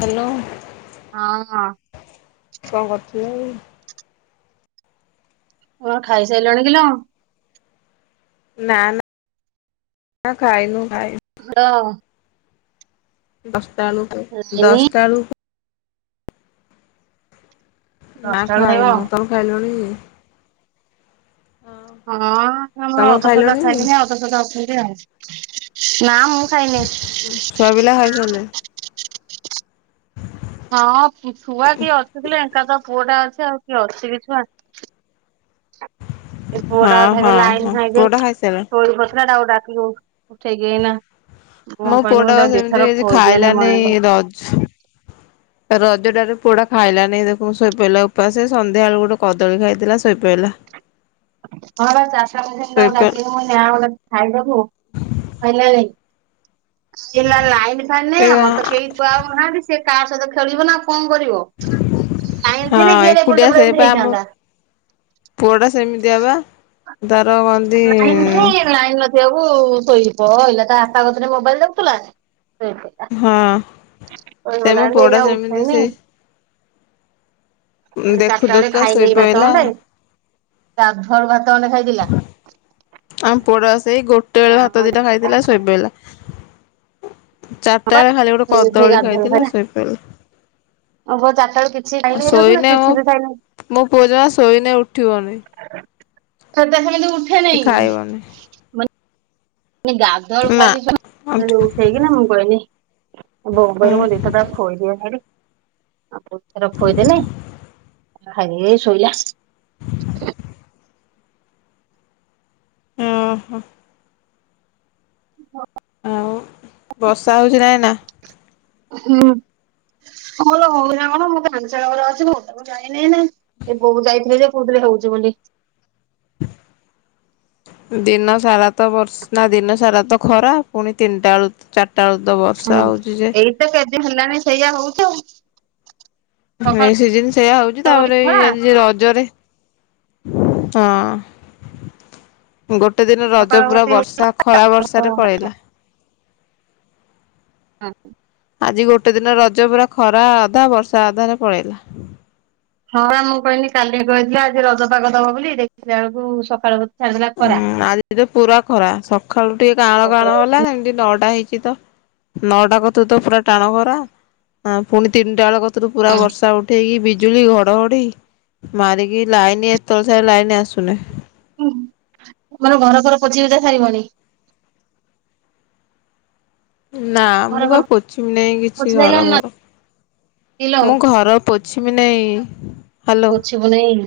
Hello ହଁ କଁ କରୁଥିଲେ [unintelligible] କଣ ଖାଇସାଇଲଣି କିଲ? ନା ନା ଆ ଖାଇନୁ ଖାଇ [unintelligible] ଦଶଟା ଆଳୁକୁ ଯାଇନି ଦଶଟା ଆଳକୁ ନା ଦଶଟା ବେଳୁ ଖାଇବ। ଖାଇନୁ ତମେ ଖାଇଲଣି? ହଁ ଆମର ତମର ଅଧସଜା ଖାଇଲଣି ଖାଇଲେଣି ଅଧସଜା ଅଛନ୍ତି ଆଉ ନା ମୁଁ ଖାଇନି। ଛୁଆ ପିଲା ଖାଇସାଇଲେ? ହଁ ଛୁଆ କିଏ ଅଛି କି କିଲୋ ଏଙ୍କା ତ ପୁଅଟା ଅଛି ଆଉ କିଏ ଅଛି କି ଛୁଆ। ଏ ପୁଅଟା ହଁ ଅଧେ ଏବେ ହଁ ଲାଇନ୍ ହଁ ନାହିଁ ଯେ ପୁଅଟା ଖାଇସାରିଲାଣି ଶୋଇ ପଡିଥିଲା ତାକୁ ଡାକି ଉଠେଇକି ଏଇନା ମୁଁ ମୋ କହିଲି ମୁଁ ପୁଅଟା ବା ତାକୁ ଦିଥର ସେମିତି ଆଜି ଖୋଇଦିଅନି ଖାଇଲାନି ମନା କରୁଛି ରଝ୍ ରଜଟାରେ ପୁଅଟା ଖାଇଲାନି ଦେଖୁ ଶୋଇପଇଲା ଉପାସେ ସନ୍ଧ୍ୟା ଆଳୁ ଗୋଟେ କଦଳୀ ଖାଇଥିଲା ଶୋଇ ପଇଲା। ହଁ ବା [unintelligible] ଯା ଶୋଇପଇଲା ଗୋଟେ ଖାଇବାକୁ ଖାଇଲାଣି କଇଲା ଲାଇନି ଏ [unintelligible] ମତେ କେଇ ହଁ ଛୁଆ ଆଉ ନାହାନ୍ତି ସେ କା ସହିତ ଖେଳିବ ନା କଁ କରିବ। ଲାଇନ୍ ଥିଲେ କିଏ ହେଲେ ଏପଟ ସେପଟ ଏମିତି ହେଇଥାନ୍ତା। ପୁଅ ଟା ସେମିତିଆ ପା ତାର କନ୍ତି ଇମ୍ ଝିଅକୁ ଶୋଇପଇଲା ତା ବାପା ଗତିରେ ମୋବାଇଲ୍ ଦେଖୁଥିଲା ଶୋଇପଇଲା। ହଁ ସେ ଶୋଇପଇଲା ମୋ ଯେ ପୁଅ ଏଇନା ଟା ସେମିତି ଉଠେଇନି ସେ ଦେଖୁ ଚାରିଟା ବେଳେ ଦେଖୁକା ଖାଇନି ଭାତ ଶୋଇପଇଲା। ଗଣ୍ଡେ ଗାଧୁଆ [unintelligible] ଭାତ ଗଣ୍ଡେ ଖାଇଥିଲା। ଆମ ପୁଅଟା ବା ସେଇ ଗୋଟେ ବେଳେ ଭାତ ଆଉ ଦିଟା ଖାଇଥିଲା ଶୋଇପଇଲା। ଚାର୍ ଟା ଏଳେ ଖାଲି ଗୋଟେ ସେ କଦଳୀ ଖାଇଥିଲା ଶୋଇପଇଲା। ଓହୋ ଚାର୍ ଟା ଏଳେ କିଛି ବି ଖାଇ ଆଉ [unintelligible] ନା ଶୋଇନେ ମୋ କିଛି ବି ଖାଇନି। ମୋ ପୁଅ ଜମା ଶୋଇନେ ଉଠିବନି। ସେଟା ସେମିତି ଉଠ୍ କି ଖାଇବନି। ଏ ଗାଧୁଆ ଆଳୁ ନା ଖାଇ ଦେଇଚନା ଉଠି ସେଇଟୁ ଉଠେଇ କିନା ମୁଁ କଇନି। ବୋଉଙ୍କୁ ହଁ କାଲି ମୁଁ ଦି [unintelligible] ଖୋଇଦିଏ ନେଇକି। ଆଉ ପୁଥର ଖୋଇଦେଲେ ଖାଇ ଏ ଶୋଇଲା। ଉଁ ହଁ। ହଁ ପା। ଆଉ ବର୍ଷା ହଉଚି ନା ଏଇନା? ହୁଁ ମୋର ହଉଚି [unintelligible] ଯାଇନି ଏନା ଏ ବୋଉ ଯାଇଥିଲେ ଯେ କହୁଥିଲେ ହଉଚି ବୋଲି। [inaudible] ଦିନ ସାରା ତ ବର୍ଷ୍ ନା ଦିନ ସାରା ତ ଖରା ପୁଣି ତିନିଟା ଆଳୁ ଚା ଟାଉତ ହୁଁ। ବର୍ଷା ହଉଛି ଯେ ଏଇ ତ ଯଦି ହେଲାଣି ସେଇଆ ହଉଛି ଆଉ। ସକାଳ ହେଇ ସିଜିନ ସେଇୟା ହଉଛି ତାପରେ ଖରା ଏଇ ରଜରେ ହଁ। ଗୋଟେ ଦିନ ରଜ ସକାଳ ପୁରା କତି ବର୍ଷା ଖରା ବର୍ଷାରେ ପଳେଇଲା। ହଁ କି? ଆଜି ଗୋଟେ ଦିନ ରଜ ପୁରା ଖରା ଅଧା ବର୍ଷା ଅଧାରେ ପଳେଇଲା। ହଁ ବା ମୁଁ କହିଲି କାଲି ରଜ ଆଜି ରଜପାଗ ଦବ ବୋଲି ଦେଖିଲା ବେଳକୁ ସକାଳୁ ଉୁଁ ଆଜି ତ ପୁରା ଖରା ସକାଳୁ ଟିକେ କାଁଳ କାଳ ହେଲା ସେମିତି ନଅଟା ହେଇଛି ତ ନଅଟା ଗତିରୁ ତ ପୁରା ଟାଣ ଖରା ପୁଣି ତିନିଟା ବେଳ ଗତିରୁ ପୁରା ବର୍ଷା ଉଠ ଉଠେଇକି ବିଜୁଳି ଘଡଘଡି ମାରିକି ଲାଇନ ଏତଳ ଜାଙ୍କେ ଲାଇନ ଆସୁନି। ହୁଁ ମର ଘର ଫର ପୋଛି ସାରିବନି। ନା ମୁଁ ଘର ବା ଫର ପୋଚମି ନାଇଁ ପୋଛି କିଛି ଘର ସାଇଲଣି ନା ଫର। କିଲୋ ମୁଁ ଘର ପୋଛିମି ନାଇଁ। ହ୍ୟାଲୋ। ପୋଛିବୁ ନାଇ।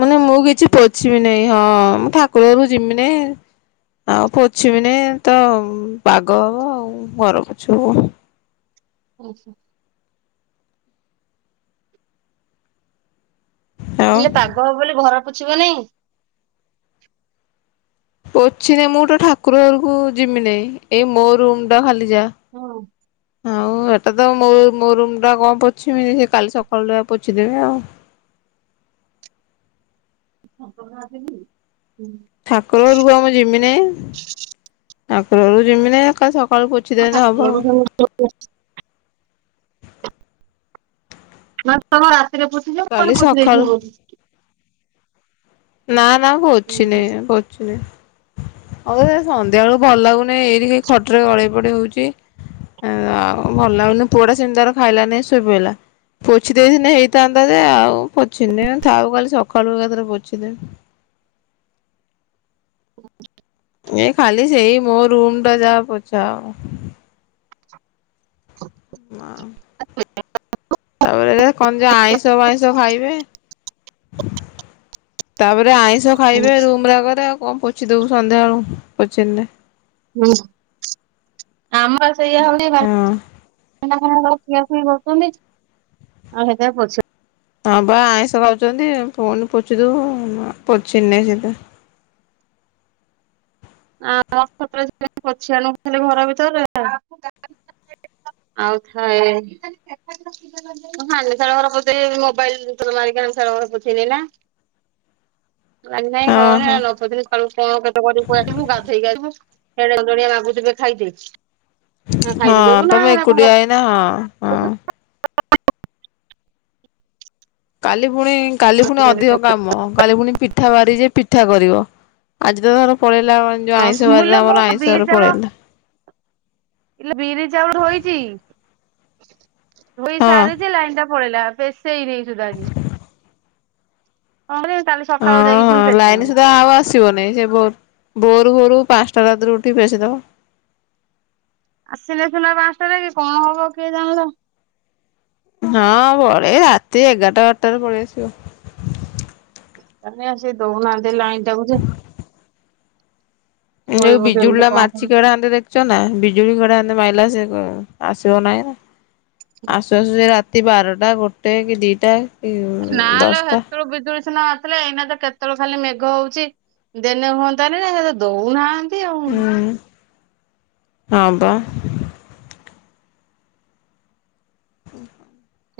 ମାନେ ମୁଁ କିଛି ପୋଛିବି ନାଇ ହଁ ମୁଁ ଠାକୁର ଘରକୁ ଯିବି ନାଇଁ। ଆଉ ପୋଛିବି ନାଇ ତ ପାଗ ହବ ଆଉ ଘର ପୋଛ ହବ। ଆଚ୍ଛା। ଆଉ ହେଲେ ପାଗ ହବ ବୋଲି ଘର ପୋଛିବୁନି? ପୋଛି ନାଇଁ ମୁଁ ତ ଠାକୁର ଘରକୁ ଯିବିନି ଏଇ ମୋ ରୁମ୍ ଟା ଖାଲି ଯା ହଁ। ଆଉ ଏଟା ତ ମୋ ମୋ ରୁମ ଟା କଣ ପୋଛିିବି ସେ କାଲି ସକାଳୁ ଯା ପୋଛିଦେବି ଆଉ। ଅପର୍ଣ୍ଣା ଆସିନି? ଠାକୁର ଘରକୁ ବା ମୁଁ ଜିମିି ନାଇ ଠାକୁର ଘରକୁ ଯିମି ନାଇ କାଲି ସକାଳ ହଁ ଠାକୁର ଘରକୁ [unintelligible] ମ ତମ ରାତିରେ ପୋଛି ଦବୁ କାଲି କଣ ପୋଛି ଦେଇ ସକାଳୁ [unintelligible] ନା ନା ପୋଛିନି ହୁଁ ପୋଛିବି। ହଉ ଏଇ ସନ୍ଧ୍ୟା ବେଳୁ ଭଲ ଲାଗୁନି ଏଇଠି ଖଟରେ ଗଳେଇ ପଡେଇ ହଉଛି ଏ ଆଉ ଭଲ ଲାଗୁନି ପୁଅ ଟା ସେମିତି ତାର ଖାଇଲାନି ଶୋଇ ପଇଲା। ପୋଛି ଦେଇଥିନେ ହେଇଥାନ୍ତା ଯେ ଆଉ ପୋଛିନି ଥାଉ କାଲି ସକାଳୁ ଏକାଥରେ ପୋଛି ଦେବି। ଏ ଖାଲି ସେଇ ମୋ ରୁମ୍ ଟା ଯାହା ପୋଛା ହବ। ହ ଆଉ ତାପରେ କ ଯେ ଆଇଁଷ ଫାଇଁଷ ଖାଇବେ? ତାପରେ ଆଇ ଷ ଖାଇବେ ରୁମ ଗୁରା କରେ ଆଉ କଣ ପୋଛିଦବୁ ସନ୍ଧ୍ୟାବେଳୁ ପୋଛିଲେ ଆମର ସେୟା ଏଇ ହଉନି ରାତ ହଁ। [unintelligible] ଖିଆ ଖୁଇ କରୁଛନ୍ତି ଆଉ ହେତି ପାଇ ପଚରିଲିନି। ହଁ ବା ଆଇଁଷ ଖାଉଛନ୍ତି ପୁଣି ପୋଛି ଦବୁ ପୋଛିନି ସେଥି ପାଇଁ ଆ [unintelligible] ଆଣି ଖାଲି ଘର ଭିତରେ ଆଉ ଥାଏ ହଁ ହାଣ୍ଡି ଶାଳ ଘର ପୋଛି ଦେଇ ମୋବାଇଲ ଦି ଥର ମାରିକି ହାଣ୍ଡି ଶାଳ ଘର ପୋଚିକିନା। ହୁଁ [unintelligible] ଅ ଆଜି ନାଇଁ କଣ [unintelligible] କଣ କେତେ କରିବୁ? କୁଆ ଆସିବୁ ଗାଧେଇକି ଆସିବୁ [unintelligible] ମାଗୁଥିବେ ଖାଇଦିଏ ହଁ ତମେ ଏକକୁଟିଆ ଏଇନା ହଁ ହଁ। ପୋଛିବୁ କାଲି ପୁଣି କାଲି ପୁଣି ଅଧିକ କାମ କାଲି ପୁଣି ପିଠା ବାରି ଯେ ପିଠା କରିବ ଆଜି ତ ଧର ପଳେଇଲା ଯଉ ହଁ ଆଇଁଷ ବାରରେ ମୁଁଲୋ ମୁଁ ଆମର ଆଇଁଷ ବିରି ରେ ଚାଉଳ ପଳେଇଲା। ଇଲୋ ବିରି ଚାଉଳ ଧୋଇଚି ଧୋଇ ହଁ। ସାରିଚି ଲାଇନ୍ ଟା ପଳେଇଲା ପେ ପେଇ ଦେଇଚୁ ତ ଆଜି [unintelligible] ଓ ହଁ ଲାଇନ୍ ସୁଧା ଆଉ ଆସ ଆସିବ ନେହିଁ ସେ ଭୋରୁ ଭୋରୁ ପାଞ୍ଚଟା ରାତିରୁ ଉଠି ପେଶିଦବ। ଆସିଲେ ସିନା ପାଞ୍ଚଟାରେ କି କଣ ହବ କିଏ ଜାଣିଲା। ହଁ ପଳେଇ ରାତି ଏଗାରଟା ବାରଟାରେ ପଳେଇ ଆସିବ। କାଇଁ ଆଉ ସେ ଦଉ ନାହାନ୍ତି ଲାଇନ୍ ଟା କୁ ଯେ ଯୋଉ ଶୋଇବୁ ବିଜୁଳି କେମିତି ଲା କଣ ମାରିଚି କରିବୁ କେଡେ ହାନ୍ତେ ଦେଖ ଯା ଚନା ବିଜୁଳି କେଡେହାନ୍ତେ ମାଇଲା ସେ ଆସିବ ନା ଏଇନା ଆସୁ ଆସୁ ସେ ରା ରାତି ବାରଟା ଗୋଟେ କି ଦିଟା। କି ନାଁ ଲୋ ଦଶଟା ହେତଳୁ ବିଜୁଳି ସିନା ହେଲେ ଏଇନା ତ କେତଳେ ଖାଲି ମେଘ ହଉଚି ଦେନେ ହୁଅନ୍ତାନି ଦଉନାହାନ୍ତି। ଆଉ ହୁଁ ହଁ ପା।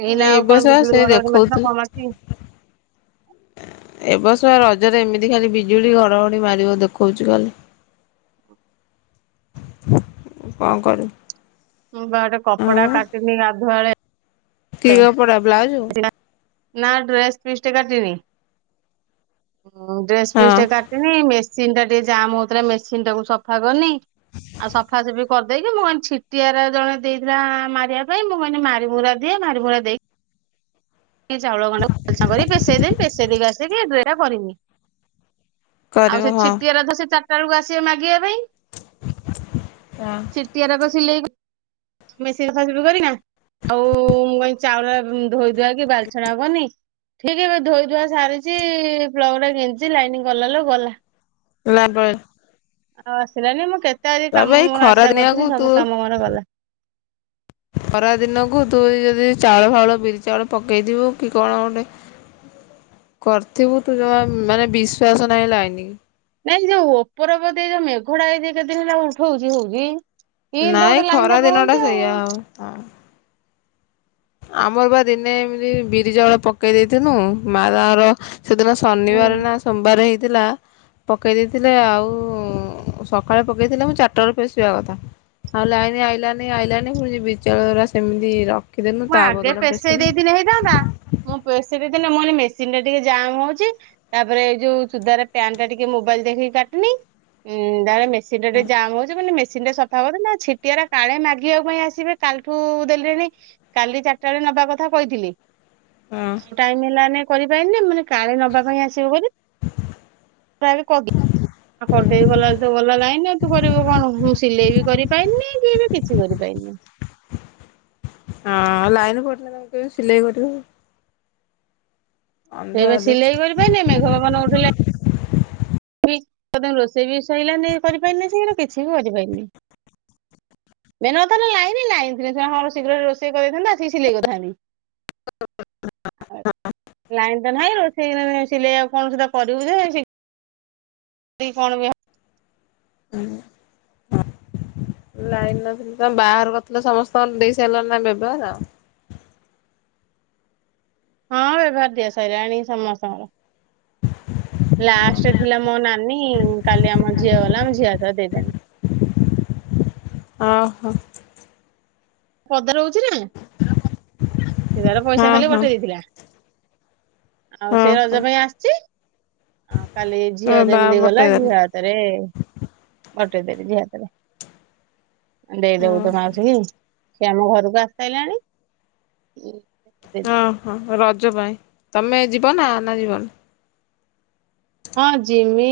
ଏଇନା ଏ ଆଉ କଣ ବସ ବିଜୁଳି ସେ ଘଡଘଡି ମାରିଥିଲା କଣ ମାରିଛି ଦେଖଉଥିଲେ। ଏ ବର୍ଷ ରଜରେ ଏମିତି ଖାଲି ବିଜୁଳି ଘଡଘଡି ମାରିବ ଦେଖଉଚି ଖାଲି। କଣ କରିବୁ। ମୁଁ ବା ଗୋଟେ ଆଉ କପଡା କାଟିନି ଗାଧୁଆଳେ। କି କପଡା ବ୍ଲାଉଜ ହଁ ନା ଡ୍ରେସ ପିସ୍ ଟେ କାଟିିନି। ଡ୍ରେସ୍ ପିସ୍ ଟେ କାଟିନି ମେସିନ ଟା ଟିକେ ଜାମ୍ ହଉଥିଲା ମେସିନ୍ ଟାକୁ ସଫା କନି। ଆଉ ସଫା ସଫି କରିଦେଇକି ମୁଁ କହିନି ଛିଟିଆର ଜଣେ ଦେଇଥିଲା ମାରିବା ପାଇଁ ମୁଁ କହିଲି ମାରିମୁରା ଦିଏ ମାରିମୁରା ଦେଇକି ଚାଉଳ ଖଣ୍ଡ ପେସେଇଦମି ପେସେଇ ଦେଇକି ଆସିକି ଦୁଟା କରିନି। ଆଉ କରିବ ସେ ହଁ। ଛିଟିଆ ରତ ସେ ଚାରିଟା ବେଳକୁ ଆସିବ ମାଗିବା ପାଇଁ। ହ ସିଟିଆରକ ସିଲେଇ ମେସିନ୍ ଖାସ ବି କରନା। ହଉ ମୁଁ କହିଲି ଚାଉଳ ଧୋଇଧୁଆକି ବାଲିଛଣା କନି। ଠିକ୍ ଏବେ ଧୋଇ ଧୁଆ ସାରିଚି ପ୍ଲଗ ଟା ଗେଞ୍ଜିଚି ଲାଇନି ଗଲା ଲୋ ଗଲା। ଲାଇନ ପଳେ ଆଉ ଆସିଲାନି ମୁଁ କେତେ ଆଜି ତାପରେ କାମ ଏଇ ମୋର ଖରା ଆଶା ଦିନିଆକୁ କରିଥିଲି ତୁ ସବୁ କାମ ମୋର ଗଲା। ଖରା ଦିନକୁ ତୁ ଯଦି ଚାଉଳ ଫାଉଳ ବିରି ଚାଉଳ ପକାଇଦିବୁ କି କଣ ଗୋଟେ କରିଥିବୁ ତୁ ଜମା ମାନେ ବିଶ୍ୱାସ ନାହିଁ ଲାଇନି କି। ନାଇଁ ଯୋଉ ଉପର ବଦେଇ ଯୋଉ ମେଘ ଟା ଏ କେତେ ଦିନ ହେଲା ଉଠୁଚି ହଉଚି ନାଇଁ ଖରା ଦିନ ଟା ସେଇୟା ଆଉ ହଉ। ଆମର ବା ଦିନେ ଏମିତି ବିରି ଚାଉଳ ପକେଇ ଦେଇଥିନୁ ମା ତାଙ୍କର ସେଦିନ ଶନିବାରେ ହୁଁ। ନାଁ ସୋମବାର ହେଇଥିଲା। ପକେଇ ଦେଇଥିଲେ ଆଉ ସକାଳେ ପକେଇଥିଲେ ମୁଁ ଚାରିଟା ବେଳକୁ ପେସିବା କଥା। ଆଉ ଲାଇନ୍ ଆଇଲାନି ଆଇଲାନି ପୁଣି ବିଚଳା ସେମିତି ରଖିଦେନୁ ମୁଁ ତା ଆଗେ ପରଦିନ ପେସେଇ ପେଶିଲୁ। ଦେଇଥିଲେ ହେଇଥାନ୍ତା ମୁଁ ପେଶି ଦେଇଥିଲି ମୁଁ ଟିକେ ମେସିନ ଟିକେ ଜାମ୍ ହଉଛି। ତାପରେ ଏଇ ଯୋଉ ସୁଧାର ପ୍ୟାଣ୍ଟ୍ ଟା ଟିକେ ମୋବାଇଲ ଦେଖିକି କାଟନି ଉଁ ତାପରେ ମେ ସେ ଟା ଟିକେ ଜାମ୍ ହଉଚି ମାନେ ମେସିନ୍ ଟା ସଫା ତା ବଧେ ନାଁ ଛିଟିଆରେ କାଳେ ମାଗିବା ପାଇଁ ଆସିବେ କାଲିଠୁ ଦେଲିଣି। କାଲି ଚାଟା ବେଳେ ନବା କଥା କହିଥିଲି। ହଁ। ଆଉ ଟାଇମ ହେଲାନି କରି ପାଇଲିନି ମୁଁ କଇଲି କାଳେ ନବା ପାଇଁ ଆସିବେ ବୋଲି। ପ୍ରାୟ ଏବେ କ ଆଉ କରିଦେଇ ଗଲା ବେଳକୁ ତ ଗଲା ଲାଇନ ଆଉ ତୁ କରିବୁ କଣ ମୁଁ ସିଲେଇ ବି କରିପାରିନି କି ବି କିଛି କରିପାଇଲିନି। ହଁ ଆଉ ଲାଇନ କଟିଲେ ତମେ କେମତି ସିଲେଇ କରିବ। ଅନ୍ଧ ସେଇ ବା ହେଲେ ସିଲେଇ କରିପାଇଲିନି ଏଇ ମେଘ ପବନ ଉଠେଇ ଲାଇଁ। କି ତୋ ପାଇଁ ରୋଷେଇ ବି ସଇଲାନି କରିପାରିନି ଶୀଘ୍ର କିଛି ବି କରିପାଇଲିନି। ମେନ କଥା ହେଲା ଲାଇନ ଲାଇନ ଥିଲେ ସିନା ହଁ ଶୀଘ୍ର ରୋଷେଇ କରି ଦେଇଥାନ୍ତି ଆସିକି ସିଲେଇ କରିଥାନ୍ତି। ହଁ ହ ଲାଇନ୍ ତ ନାହିଁ ରୋଷେଇ ଏ ସିଲେଇ ଆଉ କଣ ତୁ ତ କରିବୁ ଯେ। ରାତି କି କଣ ବି ହ ହୁଁ। ଲାଇନ ନଥିଲେ ତମେ ବାହାଘର କରିଥିଲ ସମସ୍ତଙ୍କର ଦେଇ ସାରିଲଣି ଣା ବେଭାର। ହଁ ବେଭାର ଦିଆ ସଇଲାଣି ସମସ୍ତଙ୍କର। ଲାଷ୍ଟରେ ଥିଲା ମୋ ନାନୀ କାଲି ଆମ ଝିଅ ଗଲା ଆମ ଝିଅ ହାତରେ ଦେଇଦେନି। ଅ ହ। ପଦାରେ ରହୁଛି ନା ସେ ତାର ପଇସା ହଁ ଖାଲି ହଁ ପଠେଇ ଦେଇଥିଲା। ଆଉ ହଁ ସେ ହଁ ରଜ ପାଇଁ ଆସିଛି। ଆ କାଲି ଝିଅ ହଁ ତା ଯେମିତି ଗଲା ପଠେଇଦେଲି ଝିଅ ହା ତେରେ ପଠେଇ ଦେଲି ଝିଅ ହାତରେ। ଦେଇଦବୁ ହଁ ତୋ ମାଉସିକି ସିଏ ଆମ ଘରକୁ ଆସି ସାରଲାଣି ଦେଇ ଦବୁ। ହଁ ହଁ ରଜ ପାଇଁ ତମେ ଯିବ ନା ନା ଯିବନି। ହଁ ଜିମି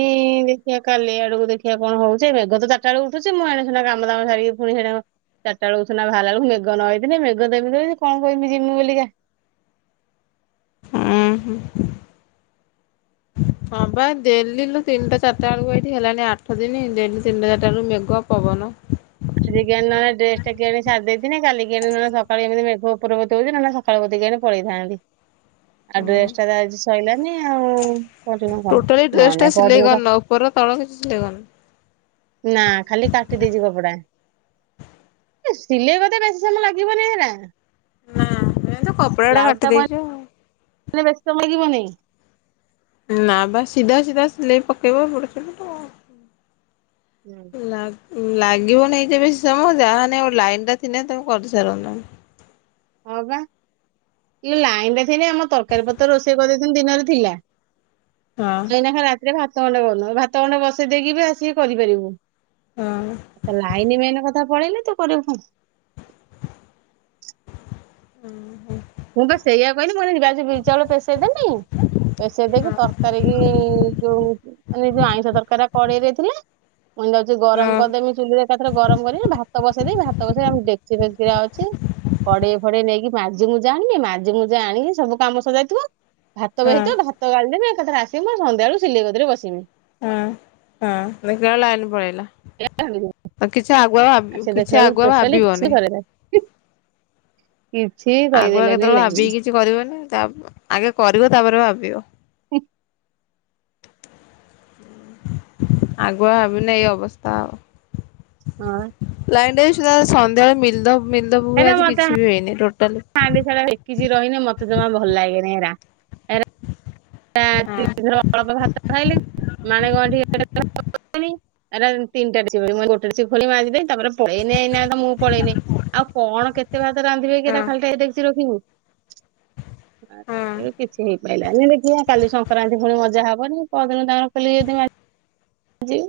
ଦେଖିବା କାଲି ଆଡେକୁ ଦେଖିବା କଣ ହଉଛି ଏ ମେଘ ତ ଚାରିଟା ବେଳ ଉଠୁଛି ମୁଁ ଏଣେ ସେତେ କାମ ଦାମ ସାରିକି। ପୁଣି ସେଇଟା କୁ ଚାରିଟା ବେଳକୁ ସିନା ବାହାରିଲା ବେଳକୁ ମେଘ ନ ହେଇଥିଲି ମେଘ ତ ଏମିତି କଣ କହିବି ଯିମି ବୋଲିକା। ଉଁ ହଁ। ହଁ ବା ଡେଲି ଲୋ ତିନିଟା ଚାରିଟା ବେଳକୁ ଏଇଠି ହେଲାଣି ଆଠ ଦିନ ଡେଲି ତିନଟା ଚାରିଟା ବେଳକୁ ମେଘ ପବନ। ଆଜିି କେମତି ନହେଲେ ଡ୍ରେସ ଟା କି ଆଣି ସାରିଦେଇଥିନି କାଲିି କି ନହେଲେ ସକାଳେ ଏମିତି ମେଘ ଉପରକୁ ଉଠଉଛି। ସଖାଳୁ କତିକି ଜଣେ ପଳେଇଥାନ୍ତି ଆଉ ହୁଁ ଡ୍ରେସ ଟା ତ ଆଜି। ସଇିଲାନି ଆଉ କରିବ କଣ ନ ନାଇ ପଅରଦିନ ସ ଓପର ତଳ କିଛି ସିଲେଇ କରିନ। ନା ଖାଲି କାଟି ଦେଇଛି କପଡା। ଏ ସିଲେଇ ମତେ ବେଶୀ ସମୟ ଲାଗିବନି ହେରା। ହୁଁ ମେନ ତ କପଡାଟା ବ୍ଲାଉଜ ଟା କାଟି କଣ ଦେଇଛ। ଆଉ। ମାନେ ବେସି ସମୟ ଲାଗିବନି। ନା ବା ସିଧା ସିଧା ସିଲେଇ ପକେଇବ ଏପଟ ସେପଟ। ହୁଁ। ଲା ଲାଗିବ ନାହିଁ ଯେ ବେସି ସମୟ ଯାହେନେ ଗୋଟେ ଲାଇନ୍ ଟା ଥିଲେ ତମେ କରିସାରନ୍ତଣି। ହଁ ବା ଇଏ ଲାଇନ ଟା ଥିଲେ ଆମ ତରକାରୀ ପତ୍ର ରୋଷେଇ କରିଦେଇ ଥିଲି ଦିନରେ ଥିଲା। ହଁ ଏଇନା ଖାଲି ରାତିରେ ଭାତ ଗଣ୍ଡେ କରୁନୁ ଏ ଭାତ ଖଣ୍ଡେ ବସେଇ ଦେଇକି ବି ଆସିକି କରିପାରିବୁ। ହଁ ଏ ତ ଲାଇନ ମେନ କଥା ପଳେଇଲି ତୁ କରିବୁ କଣ। ହୁଁ। ମୁଁ ବା ସେଇଆ କହିଲି ମୁଁ କହିଲି ଯାଉଛି ବିରି ଚାଉଳ ପେଶେଇ ଦେମି ପେସେଇ ଦେଇକି ତର ତରକାରୀ କି ଯୋଉ ଏ ଯୋଉ ଆଇଁଷ ତରକାର ରା କଡେଇରେ ଥିଲେ। ମୁ ଯାଉଛି ହଁ ଗରମ କରିଦେମି ଚୁଲି ଏକାଥରେ ଗରମ କରିକି ଭାତ ବସେଇଦବି ଭାତ ବସେଇ ଆଉ ମୁଁ ଦେଖ ସେରା ଅଛି କଡେଇ ଫଡେଇ ନେଇକି ମାଜି ମୁ ଜାଣିନି ମାଜି ମାଜି ଆଣିକି ସବୁ କାମ ସଜାଇଥିବ ଭାତ ହଁ ବହିଥିବ ଭା ତ କାଲିି ଏକାଥରେ ଆସିବ ଆ ସନ୍ଧ୍ୟାବେଳୁ ସିଲିଗଦିରେ ବସିବି। ହଁ ହଁ ନି ଲାଇନ୍ ପଳେଇଲା। [inaudible] କିଛି ଆଗୁଆ ସେ କିଛି ଦେଖିଲା ବେଳକୁ ଆଗୁଆ ଟୋଟାଲି କିଛି ଭାବିବନି। କରେନା କିଛି ଆଗୁଆ କରିଦେଲାନି କେତେବେଳେ ଭାବିକି ଲାଇନ୍। କିଛି କରିବନି ଆଗେ କରିବ ତାପରେ ଭାବିବ? ହୁଁ। ଆଗୁଆ ଭାବିନେ ଏଇ ଅବସ୍ଥା ହବ। ହଁ। ଲାଇନ ନାଇଁ ସନ୍ଧ୍ୟାବେଳେ ଦିଲଦବୁ ଆଜି କିଛି ବି ହେଇନି ଟୋଟାଲି [unintelligible] ହେକି ରହନେ ମତେ ଜମା ଭଲ ଲାଗେନି ହେରା। ହଁ। ର ଅଳ୍ପ ଭାତ ଖାଇଲି। ମାଣେ ଗଣ ଟିକି ତିନିଟ ଗୋଟ ଖ ମାଜିଦ ତାପରେ ପଳେଇଲାନି ନା ମୁଁ ପଳେଇନି ଆଉ କଣ କେତେ ଭାତ ରାନ୍ଧିବେ କି ଏଟା ହଁ ଖାଲି ଟା ଦେଖିଛି ରଖିବୁ? ହଁ ଏବେ କିଛି ହେଇପାରିଲାନି। ଦେଖିବା କାଲି ସଂକ୍ରାନ୍ତି ପୁଣି ମଜା ହବନି ପରଦିନ କାଲି ଯଦିି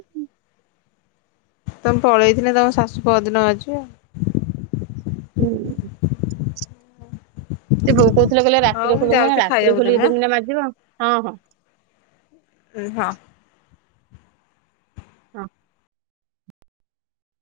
ତମେ ପଳେଇଥିଲ ତମ ଶାଶୁ ପଅର ଦିନ [unintelligible] ହୁଁ। ହୁଁ। ସେ ବୋଉ କହୁଥିଲେ କହିଲେ ରାତିରେ ଖୋଲ ମୁୁ ରାତିରେ ଖୋଲିକି ଦେମି ନା ମାଜିବ ଆ ହଁ ହଁ। ହୁଁ ହଁ। ହଁ।